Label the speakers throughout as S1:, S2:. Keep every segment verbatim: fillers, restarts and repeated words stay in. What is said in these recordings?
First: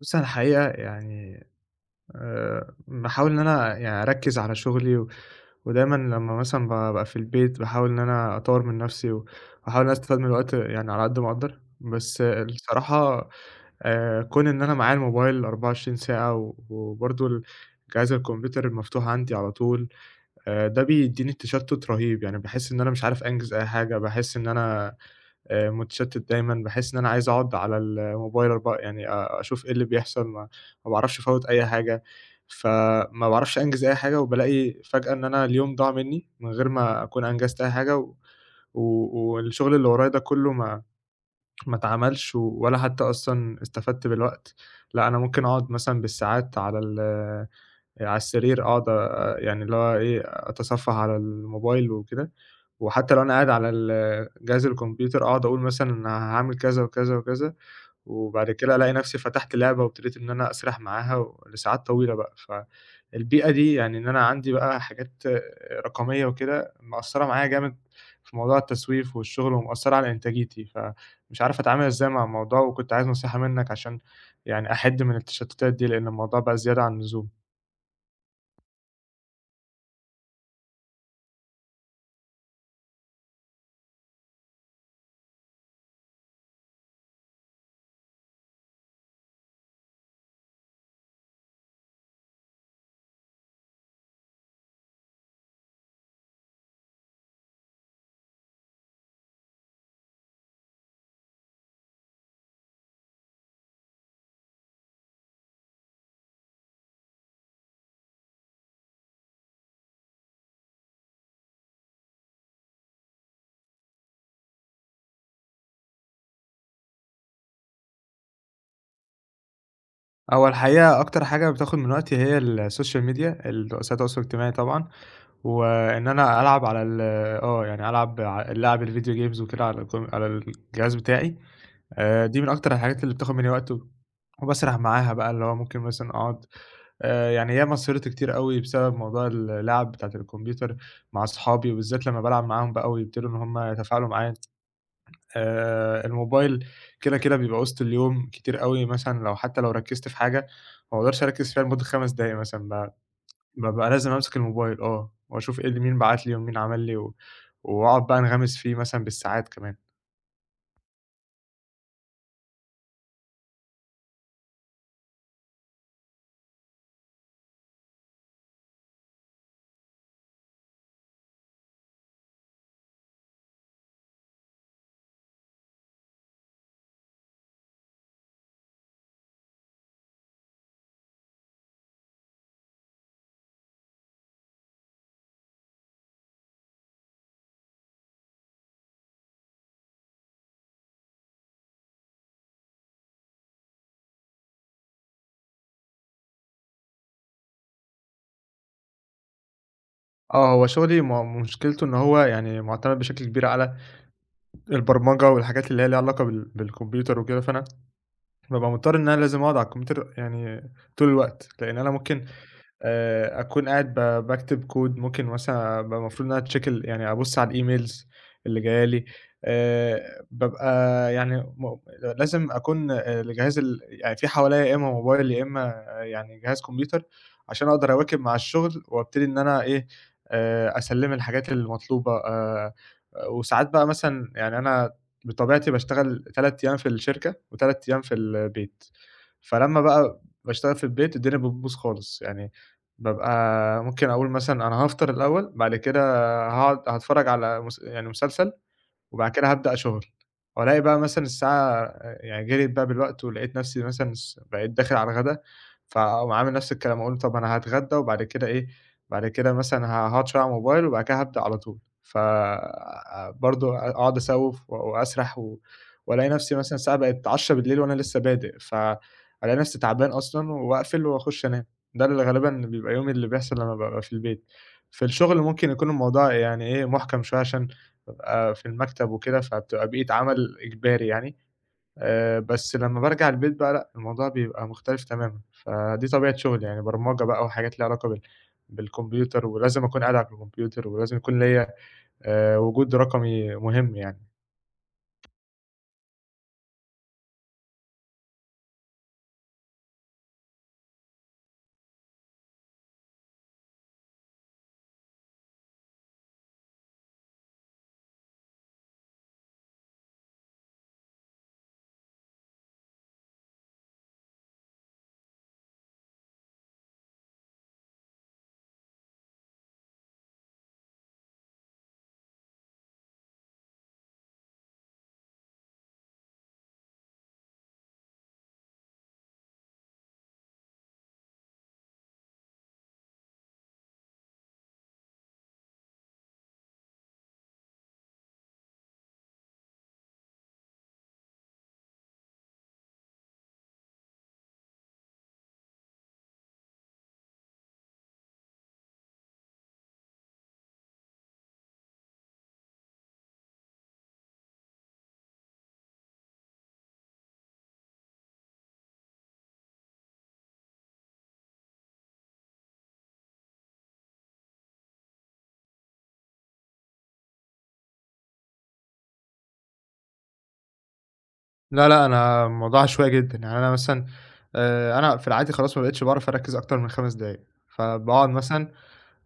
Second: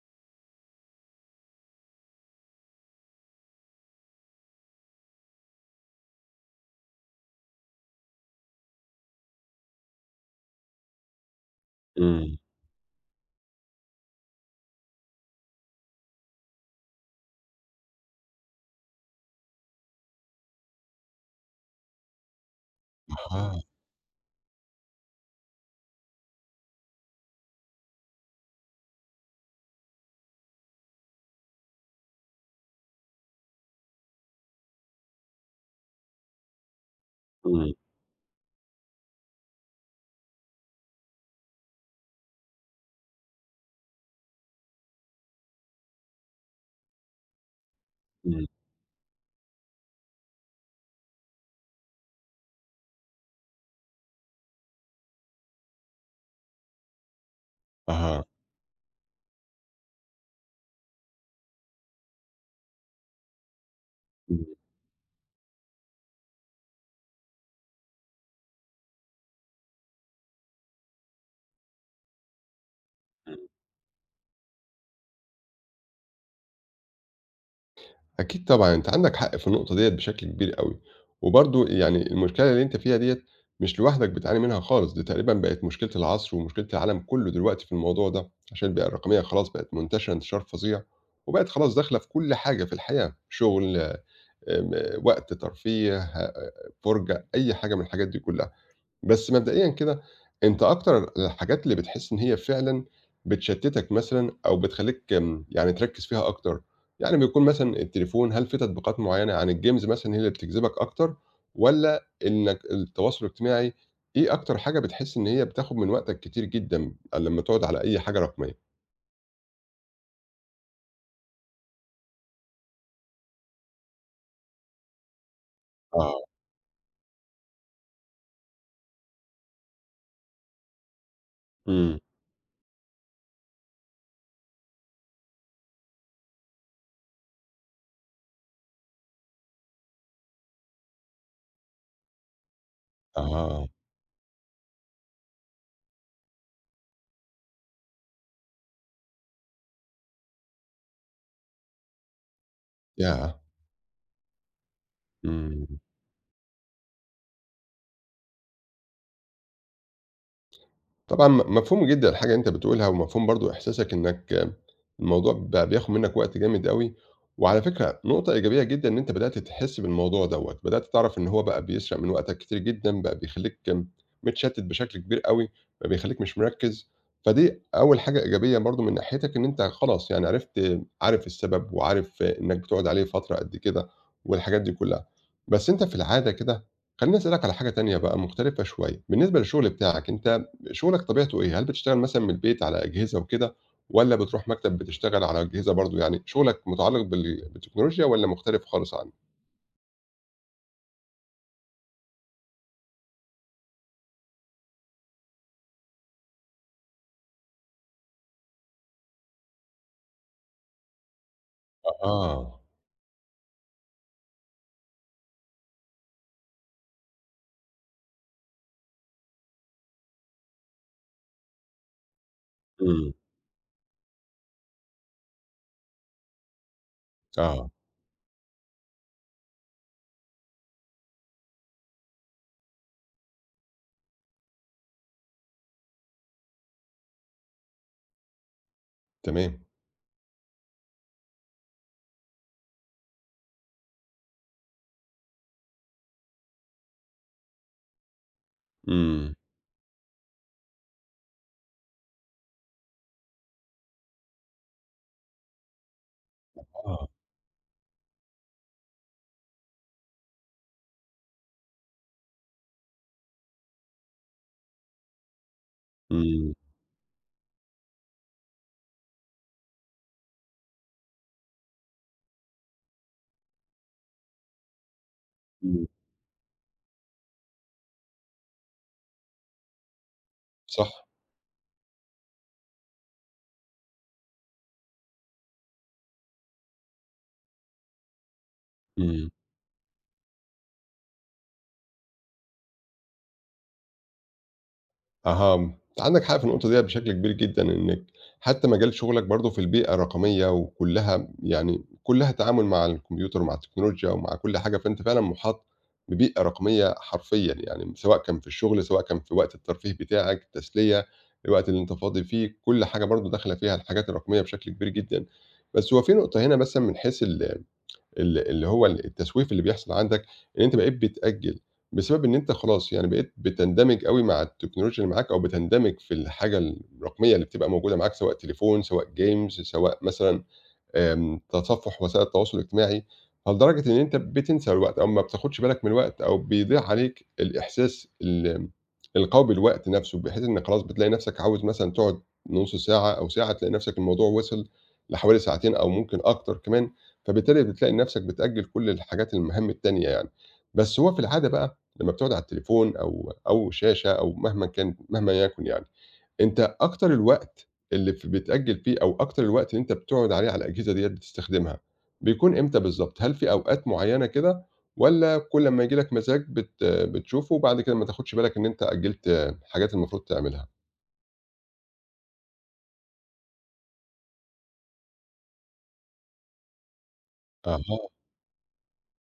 S1: بُصّ، أنا الحقيقة يعني آآ باحاول إن أنا يعني أركّز على شغلي و ودايمًا لمّا مثلًا بابقى في البيت باحاول إن أنا أطوّر من نَفْسي و واحاول إن أنا أستفاد من الوقت يعني على قد ما أقدر، بس
S2: إمم.
S1: آه، الصراحة آآ كون إن أنا معايا الموبايل 24 ساعة و وبرضه ال جهاز الكمبيوتر المفتوح عندي على طول. آآ ده بيدّيني تشتُّت رهيب، يعني باحس إن أنا مش عارف أنجز
S2: أها.
S1: أي حاجة، باحس إن أنا آآ متشتت دايمًا، باحس إن أنا عايز أقعد على الموبايل أربع يعني أ أشوف إيه اللي بيحصل، ما ما باعرفش أفوّت أي حاجة، فما باعرفش أنجز أي حاجة، وبالاقي فجأة إن أنا اليوم ضاع منّي من غير ما أكون أنجزت أي
S2: إمم،
S1: حاجة، و و والشغل اللي ورايا ده كلّه ما ما اتعملش، و- ولا حتى أصلًا استفدت بالوقت. لأ أنا ممكن أقعد مثلًا بالساعات على ال على
S2: إمم.
S1: السرير، أقعد آآ يعني اللي هو إيه، أتصفح على الموبايل وكده. وحتى لو أنا قاعد على ال جهاز الكمبيوتر أقعد أقول مثلًا أنا هاعمل كذا وكذا وكذا،
S2: أها.
S1: وبعد كده ألاقي نفسي فتحت لعبة وابتديت إن أنا أسرح معاها و لساعات طويلة بقى. فالبيئة دي يعني إن أنا
S2: إمم،
S1: عندي بقى حاجات رقمية وكده مأثّرة معايا جامد في موضوع التسويف والشغل، ومأثّرة على إنتاجيتي، فمش عارف أتعامل إزاي مع الموضوع، وكنت عايز نصيحة
S2: إمم.
S1: منّك عشان يعني أحِد من التشتتات دي، لإن الموضوع بقى زيادة عن اللزوم.
S2: أكيد طبعًا، أنت عندك حق في النقطة ديّة بشكل كبير أوي، وبرضه يعني المشكلة اللي أنت فيها ديّة مش لوحدك بتعاني منها خالص، دي تقريبًا بقت مشكلة العصر ومشكلة العالم كله دلوقتي في الموضوع ده، عشان البيئة الرقمية خلاص بقت منتشرة انتشار فظيع، وبقت خلاص داخلة في كل حاجة في الحياة، شغل آمم، وقت ترفيه، آآ، فرجة، أي حاجة من الحاجات دي كلها. بس مبدئيًا كده، أنت أكتر الحاجات اللي بتحس إن هي فعلًا بتشتتك مثلًا أو بتخلّيك آمم، يعني تركّز فيها أكتر، يعني بيكون مثلًا التليفون، هل في تطبيقات معيّنة عن الجيمز مثلًا هي اللي بتجذبك أكتر، والّا إنك التواصل الاجتماعي، إيه أكتر حاجة بتحس إن هي بتاخد من وقتك كتير جدًا لمّا تقعد على أي حاجة رقمية؟
S1: هو الحقيقة أكتر حاجة بتاخد من وقتي هي السوشيال ميديا، ال وسائل التواصل الاجتماعي طبعًا، وإن
S2: آه،
S1: أنا ألعب على ال آه، يعني ألعب ع اللعب الفيديو جيمز وكده على الكم على الجهاز بتاعي.
S2: إمم،
S1: آآ دي من أكتر الحاجات اللي بتاخد مني وقت و وباسرح معاها بقى، اللي هو ممكن مثلًا أقعد آآ يعني ياما سهرت كتير أوي بسبب موضوع اللعب بتاعة الكمبيوتر مع أصحابي، وبالذات لمّا بالعب معاهم بقى ويبتدوا إن هم
S2: آه،
S1: يتفاعلوا معايا. آآ الموبايل كده، كده بيبقى وسط اليوم كتير أوي، مثلًا لو حتى لو ركّزت في حاجة ما باقدرش أركّز فيها لمدة 5 دقايق مثلًا، ب
S2: ياه!
S1: بابقى لازم أمسك الموبايل آه، وأشوف
S2: إمم.
S1: إيه اللي مين بعت لي ومين عمل لي و وأقعد بقى أنغمس فيه مثلًا بالساعات كمان.
S2: طبعًا م مفهوم جدًا الحاجة اللي أنت بتقولها، ومفهوم برضه إحساسك إنك الموضوع بقى بياخد منك وقت جامد أوي، وعلى فكرة نقطة إيجابية جدًا إن أنت بدأت تحس بالموضوع دوّة، بدأت تعرف إن هو بقى بيسرق من وقتك كتير جدًا، بقى بيخلّيك متشتت بشكل كبير أوي، بقى بيخلّيك مش مركز، فدي أول حاجة إيجابية برضه من ناحيتك إن أنت خلاص يعني عرفت عارف السبب، وعارف إنك بتقعد عليه فترة قد كده، والحاجات دي كلّها. بس أنت في العادة كده خلّيني أسألك على حاجة تانية بقى مختلفة شوية، بالنسبة للشغل بتاعك أنت شغلك طبيعته إيه؟ هل بتشتغل مثلًا من البيت على أجهزة وكده، والّا بتروح مكتب بتشتغل على أجهزة برضه؟ يعني شغلك متعلق بال بالتكنولوجيا والّا مختلف خالص عنه؟
S1: آه، هو شغلي م مشكلته إن هو يعني مُعتمد بشكل كبير على البرمجة والحاجات اللي هي ليها علاقة بال بالكمبيوتر وكده، فأنا بابقى مضطر إن أنا لازم أقعد على الكمبيوتر يعني طول الوقت، لإن أنا ممكن
S2: أها،
S1: آآ أكون قاعد ب باكتب كود، ممكن مثلًا أبقى المفروض إن أنا أcheck ال يعني أبُص على الemails اللي جاية لي. آآ بابقى يعني م لازم أكون
S2: إمم،
S1: آه، الجهاز ال يعني في حواليّا، يا إمّا موبايل، يا إمّا آه، يعني جهاز كمبيوتر، عشان
S2: آه،
S1: أقدر أواكب مع الشغل وأبتدي إن أنا إيه، آآ أسلِّم الحاجات المطلوبة. آآ وساعات بقى مثلًا يعني أنا بطبيعتي باشتغل 3 أيام في الشركة و3 أيام في البيت،
S2: تمام،
S1: فلمّا بقى باشتغل في البيت الدنيا بتبوظ خالص. يعني بابقى ممكن أقول مثلًا أنا هافطر الأول، بعد كده هاقعد هاتفرّج على مس يعني مسلسل، وبعد
S2: إمم،
S1: كده هابدأ شغل، وألاقي بقى مثلًا الساعة يعني جريت بقى بالوقت، ولقيت نفسي مثلًا س بقيت داخل على الغدا، فاقوم عامل نفس الكلام،
S2: آه،
S1: أقول طب أنا هاتغدى وبعد كده إيه، بعد كده مثلًا هاقعد شوية على الموبايل وبعد كده هابدأ على طول، ف برضه أقعد أسوِّف و وأسرح و وألاقي
S2: إمم،
S1: نفسي مثلًا الساعة بقت اتنين وعشرين صفر صفر وأنا لسه بادئ، فألاقي نفسي تعبان أصلًا وأقفل وأخش أنام. ده اللي غالبًا بيبقى يومي اللي بيحصل لمّا بابقى في البيت. في الشغل ممكن
S2: إمم،
S1: يكون الموضوع يعني إيه، محكم شوية عشان بابقى في المكتب وكده، فبتبقى بيئة عمل
S2: صح،
S1: إجباري يعني، آآ بس لمّا بارجع البيت بقى لأ، الموضوع بيبقى مختلف تمامًا. فدي طبيعة شغلي، يعني برمجة بقى وحاجات ليها علاقة بال
S2: إمم.
S1: بالكمبيوتر، ولازم أكون قاعد على الكمبيوتر، ولازم يكون ليّا آآ وجود رقمي مهم يعني.
S2: أها، أنت عندك حق في النقطة ديّة بشكل كبير جدًا، إنِّك حتى مجال شغلك برضه في البيئة الرقمية وكلّها يعني كلّها تعامل مع الكمبيوتر ومع التكنولوجيا ومع كل حاجة، فأنت فعلًا مُحاط ببيئة رقمية حرفيًا يعني، سواء كان في الشغل، سواء كان في وقت الترفيه بتاعك، التسلية، الوقت اللي أنت فاضي فيه، كل حاجة برضه داخلة فيها الحاجات الرقمية بشكل كبير جدًا. بس هو في نقطة هنا مثلًا من حيث ال ال اللي هو ال التسويف اللي بيحصل عندك، إن أنت بقيت بتأجّل، بسبب إن أنت خلاص يعني بقيت بتندمج أوي مع التكنولوجيا اللي معاك أو بتندمج في الحاجة الرقمية اللي بتبقى موجودة معاك، سواء تليفون، سواء games، سواء مثلًا آمم، تصفُّح وسائل التواصل الاجتماعي، فلدرجة إن أنت بتنسى الوقت أو ما بتاخدش بالك من الوقت أو بيضيع عليك الإحساس ال القوي بالوقت نَفْسه، بحيث إن خلاص بتلاقي نَفْسك عاوز مثلًا تقعد نُص ساعة أو ساعة، تلاقي نَفْسك الموضوع وصل لحوالي ساعتين أو ممكن أكتر كمان، فبالتالي بتلاقي نَفْسك بتأجّل كل الحاجات المهام التانية يعني. بس هو في العادة بقى لمّا بتقعد على التليفون أو أو شاشة أو مهما كان مهما يكن يعني، أنت أكتر الوقت اللي ف بتأجّل فيه أو أكتر الوقت اللي أنت بتقعد عليه على الأجهزة ديّة بتستخدمها، بيكون إمتى بالضبط؟ هل في أوقات معيّنة كده والّا كل أمّا ييجي لك مزاج بت بتشوفه وبعد كده ما تاخدش بالك إن أنت أجّلت حاجات المفروض تعملها؟
S1: لا، لأ، أنا الموضوع عشوائي جدًا. يعني أنا مثلًا آآ أنا في العادي خلاص ما بقيتش باعرف أركّز أكتر من 5 دقايق،
S2: أها،
S1: فباقعد مثلًا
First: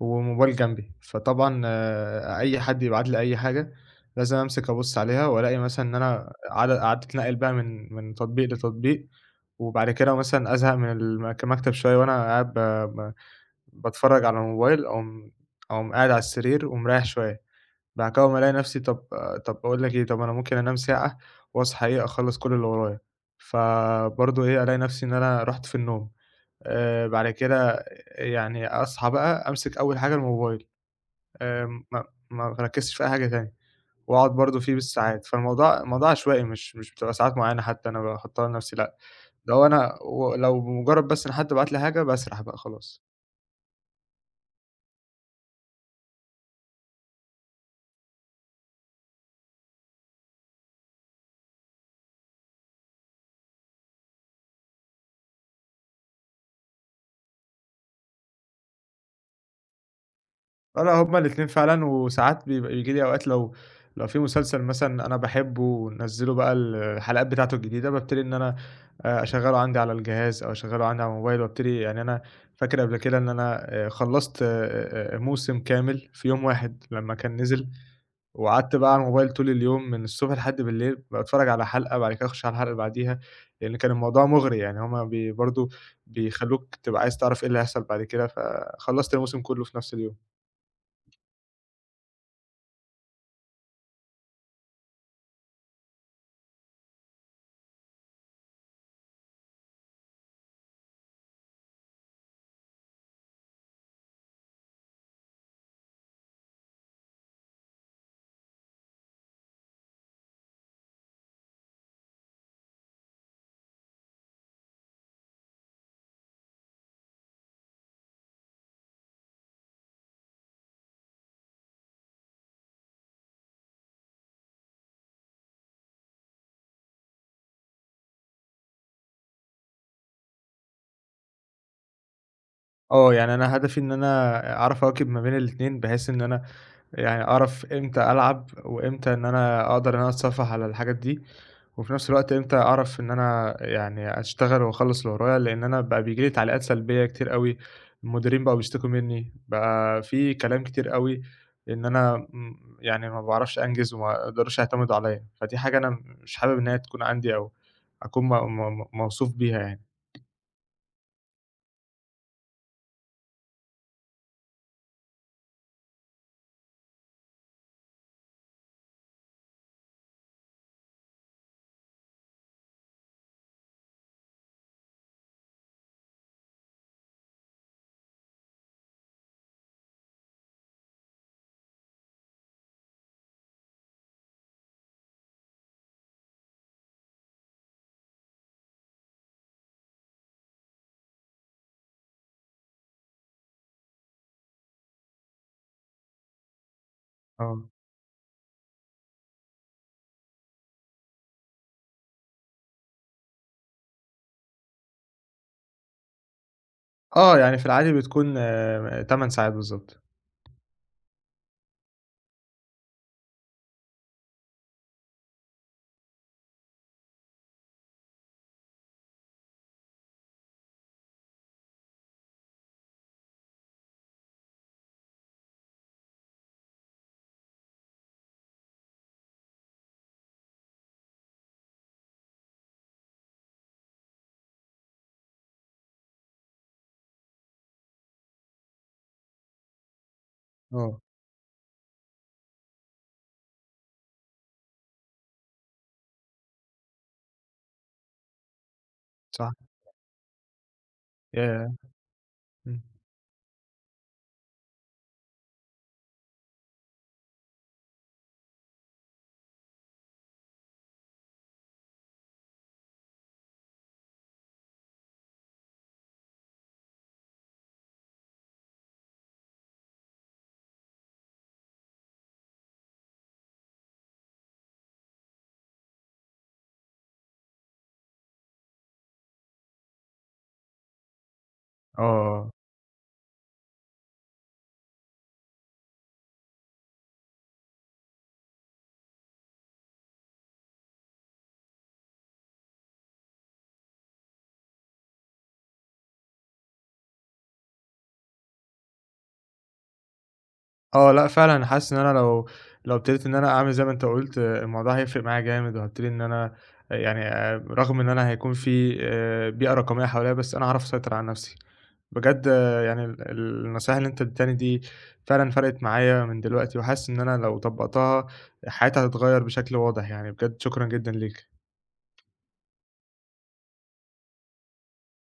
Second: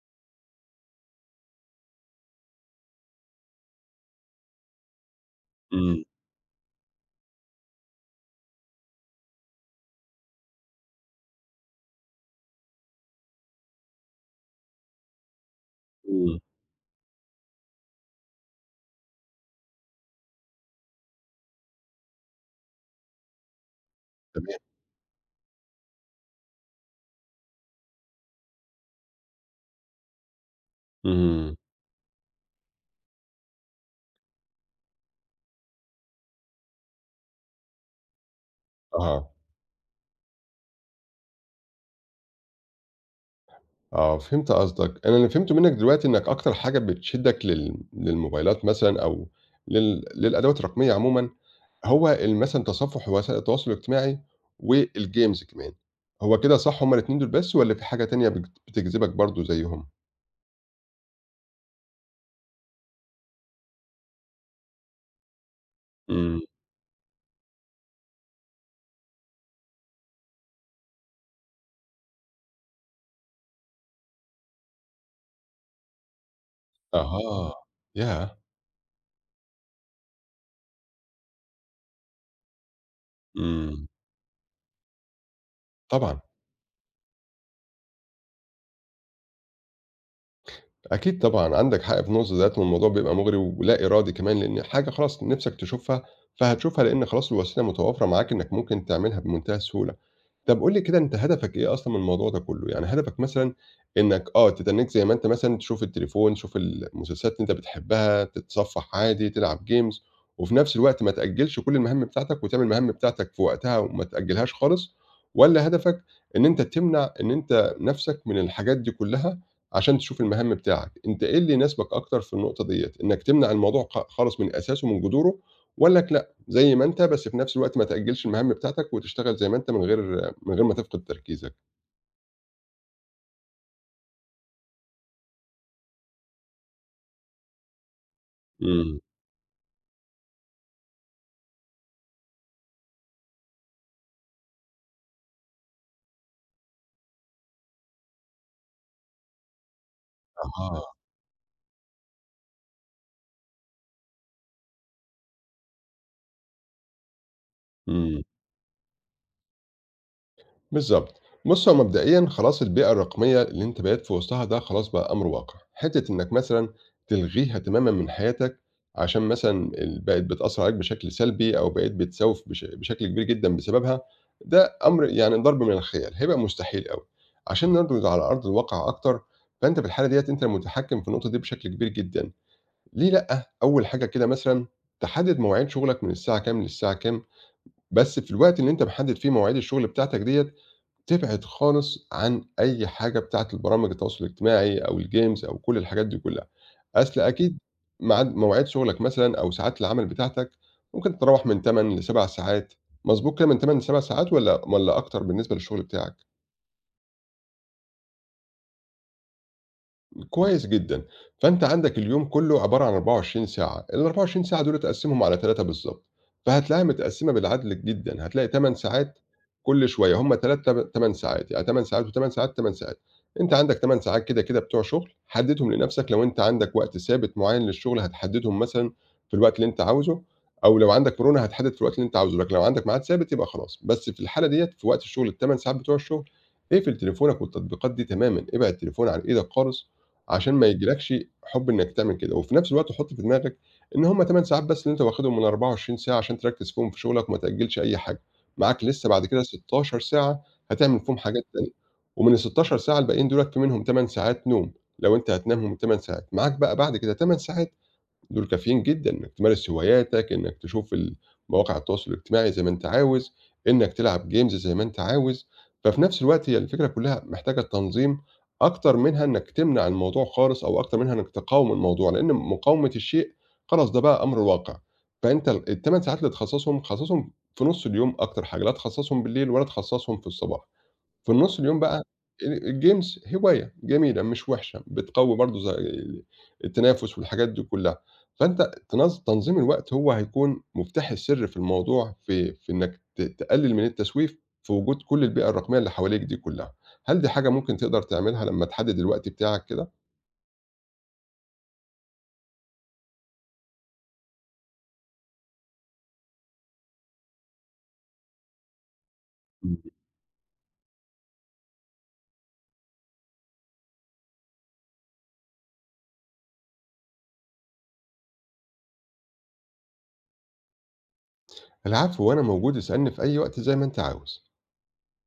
S1: وموبايل جنبي، فطبعًا آآ أي حد يبعت لي أي حاجة لازم أمسك أبُص عليها، وألاقي مثلًا إن
S2: إمم،
S1: أنا قعد قعدت أتنقل بقى من من تطبيق لتطبيق، وبعد كده مثلًا أزهق من المك المكتب شوية وأنا قاعد ب ب باتفرّج على الموبايل، أقوم أقوم قاعد على
S2: إمم،
S1: السرير ومريّح شوية، بعد كده أقوم ألاقي نفسي طب طب باقول لك إيه، طب أنا ممكن أنام ساعة وأصحى إيه، أخلّص كل اللي ورايا، فبرضه
S2: تمام،
S1: إيه، ألاقي نفسي إن أنا رُحت في النوم. آآ بعد كده يعني أصحى بقى أمسك أول حاجة الموبايل.
S2: إمم،
S1: آمم ما ما باركّزش في أي حاجة تاني، وأقعد برضه فيه بالساعات. فالموضوع الموضوع عشوائي، مش مش بتبقى ساعات معيّنة حتى أنا باحطّها لنفسي لأ،
S2: أها،
S1: ده هو أنا ولو بمجرّد بس إن حد بعت لي حاجة باسرح بقى خلاص.
S2: آه، فهمت قصدك. أنا اللي فهمته منّك دلوقتي إنّك أكتر حاجة بتشدّك لل للموبايلات مثلًا أو لل للأدوات الرقمية عمومًا هو ال مثلًا تصفُّح وسائل التواصل الاجتماعي والجيمز كمان، هو كده صح هُم الاتنين دول بس والّا في حاجة تانية بت بتجذبك برضه زيّهم؟
S1: والّا هُم الاتنين فعلًا، وساعات بيبقى بييجي لي أوقات لو لو في مسلسل مثلًا أنا باحبه ونزّلوا
S2: إمم،
S1: بقى الحلقات بتاعته الجديدة، بابتدي إن أنا آآ أشغّله عندي على الجهاز أو أشغّله عندي على الموبايل، وابتدي يعني أنا فاكر قبل كده إن أنا آآ خلّصت آآ موسم كامل في يوم واحد لمّا كان
S2: أها،
S1: نزل،
S2: ياه!
S1: وقعدت بقى على الموبايل طول اليوم من الصبح لحد بالليل، باتفرّج على حلقة بعد كده أخش على الحلقة اللي بعديها، لإن
S2: إمم،
S1: كان الموضوع مُغري. يعني هُم بي برضه
S2: طبعًا،
S1: بيخلّوك تبقى عايز تعرف إيه اللي هيحصل بعد كده، فخلّصت الموسم كُلّه في نفس اليوم.
S2: أكيد طبعًا، عندك حق في النقطة ديّة والموضوع بيبقى مُغري ولا إرادي كمان، لإن حاجة خلاص نِفْسك تشوفها، فهتشوفها لإن خلاص الوسيلة متوافرة معاك إنّك ممكن تعملها بمنتهى السهولة. طب قُل لي كده أنت هدفك إيه أصلًا من الموضوع ده كُلّه؟ يعني هدفك مثلًا إنّك آه، تتنّيك زي ما أنت مثلًا تشوف التليفون، تشوف المسلسلات اللي أنت بتحبّها، تتصفّح عادي، تلعب games وفي نفس الوقت ما تأجّلش كل المهام بتاعتك وتعمل المهام بتاعتك في وقتها وما تأجّلهاش خالص والّا هدفك إن أنت تمنع إن أنت نَفْسك من الحاجات دي كُلّها عشان تشوف المهام بتاعك؟ أنت إيه اللي يناسبك أكتر في النقطة ديّة، إنّك تمنع الموضوع خ خالص من أساسه، من جذوره والّاك لأ، زي ما أنت بس في نفس الوقت ما تأجّلش المهام بتاعتك وتشتغل زي ما أنت من غير من غير ما تفقد تركيزك.
S1: آه، يعني أنا هدفي إن أنا أعرف أواكب ما بين الاتنين، بحيث إن أنا يعني أعرف إمتى ألعب،
S2: إمم،
S1: وإمتى إن أنا أقدر إن أنا أتصفّح على الحاجات دي، وفي نفس الوقت إمتى أعرف إن أنا يعني أشتغل وأخلّص اللي ورايا، لإن أنا بقى بييجي لي تعليقات سلبية كتير أوي، المديرين بقوا بيشتكوا منّي، بقى في كلام
S2: أها،
S1: كتير أوي إن أنا م يعني ما باعرفش أنجز وما يقدروش يعتمدوا عليّا، فدي حاجة أنا مش حابب إن هي تكون عندي أو
S2: إمم،
S1: أكون م م موصوف بيها يعني.
S2: بالضبط. بُص هو مبدئيًا خلاص البيئة الرقمية اللي أنت بقيت في وسطها ده خلاص بقى أمر واقع، حتّة إنّك مثلًا تلغيها تمامًا من حياتك عشان مثلًا ال بقت بتأثّر عليك بشكل سلبي أو بقيت بتسوّف بش بشكل كبير جدًا بسببها، ده أمر يعني ضرب من الخيال، هيبقى مستحيل أوي. عشان نرد على أرض الواقع أكتر، فأنت في الحالة ديّة أنت المتحكّم في النقطة دي بشكل كبير جدًا. ليه لأ؟ أول حاجة كده مثلًا تحدّد مواعيد شغلك من الساعة كام للساعة كام، بس في الوقت اللي أنت محدد فيه مواعيد الشغل بتاعتك ديّة، تبعد خالص عن أي حاجة بتاعة البرامج التواصل الاجتماعي أو الgames أو كل الحاجات دي كلها، أصل أكيد
S1: آه.
S2: ميعاد مواعيد شغلك مثلًا أو ساعات العمل بتاعتك ممكن تتراوح من تمن ل7 ساعات، مضبوط كده من تمن ل7 ساعات والّا والّا أكتر بالنسبة للشغل بتاعك؟
S1: آه، يعني في العادي بتكون آه، 8 ساعات بالضبط.
S2: كويس جدًا. فأنت عندك اليوم كله عبارة عن أربعة وعشرين ساعة، ال24 ساعة دُولة قسّمهم على تلاتة بالضبط، فهتلاقيها متقسّمة بالعدل جدًا، هتلاقي تمن ساعات كل شوية، هم تلات تم تمان ساعات، يعني تمان ساعات و8 ساعات، تمان ساعات. أنت عندك تمان ساعات كده، كده بتوع شغل، حدّدهم لنَفْسك لو أنت عندك وقت ثابت معيّن للشغل هتحدّدهم مثلًا في الوقت اللي أنت عاوزه، أو لو عندك مرونة هتحدّد في الوقت اللي أنت عاوزه، لكن لو عندك ميعاد ثابت يبقى خلاص. بس في الحالة ديّة في وقت الشغل ال8 ساعات بتوع الشغل، اقفل تليفونك والتطبيقات دي تمامًا، ابعد تليفون عن إيدك خالص عشان ما
S1: آه،
S2: ييجيلكش حُب إنّك تعمل كده، وفي نفس الوقت حُط في دماغك إن هُم تمانية ساعات بس اللي أنت واخدهم من أربعة وعشرين ساعة عشان تركّز فيهم في شغلك وما تأجّلش أي حاجة، معاك لسه بعد كده
S1: صح.
S2: ستاشر ساعة هتعمل فيهم حاجات تانية،
S1: ياه!
S2: ومن ال16
S1: إمم.
S2: ساعة الباقيين دُولَة في منهم تمن ساعات نوم، لو أنت هتنامهم ال8 ساعات، معاك بقى بعد كده تمن ساعات دول كافيين جدًا إنك تمارس هواياتك، إنك تشوف ال مواقع التواصل الاجتماعي زي ما أنت عاوز، إنك تلعب games زي ما أنت عاوز، ففي نفس الوقت هي الفكرة كلها محتاجة تنظيم أكتر منها إنك تمنع الموضوع خالص أو أكتر منها إنك تقاوم الموضوع، لإن مقاومة الشيء خلاص ده بقى أمر واقع، فأنت ال ال8 ساعات اللي تخصصهم، خصصهم في نُص اليوم أكتر حاجة، لا تخصصهم بالليل ولا تخصصهم في الصباح. في النُص اليوم بقى
S1: آه، آه.
S2: ال الجيمز هواية جميلة مش وِحشة، بتقوّي برضه زي ال- التنافس والحاجات دي كُلّها، فأنت تنظ تنظيم الوقت هو هيكون مفتاح السر في الموضوع في في إنّك ت تقلِّل من التسويف في وجود كل البيئة الرقمية اللي حواليك دي كُلّها. هل دي حاجة ممكن تقدر تعملها لمّا تحدِّد الوقت بتاعك كده؟
S1: آه، لأ فعلًا أنا حاسس إن أنا لو لو ابتديت إن أنا أعمل زي ما أنت قُلت، آه، الموضوع هيفرق معايا جامد، وهابتدي إن أنا آه، يعني آآ، رغم إن أنا هيكون في آآ، بيئة
S2: مم.
S1: رقمية حواليّا، بس أنا هاعرف أسيطر على نفسي. بجد آه، يعني ال النصايح اللي أنت اديتهاني دي فعلًا فرقت معايا من دلوقتي، وحاسس إن أنا لو طبّقتها حياتي هتتغيّر بشكل واضح يعني، بجد شكرًا جدًا ليك.
S2: العفو، وأنا موجود، اسألني في أي وقت زي ما أنت عاوز.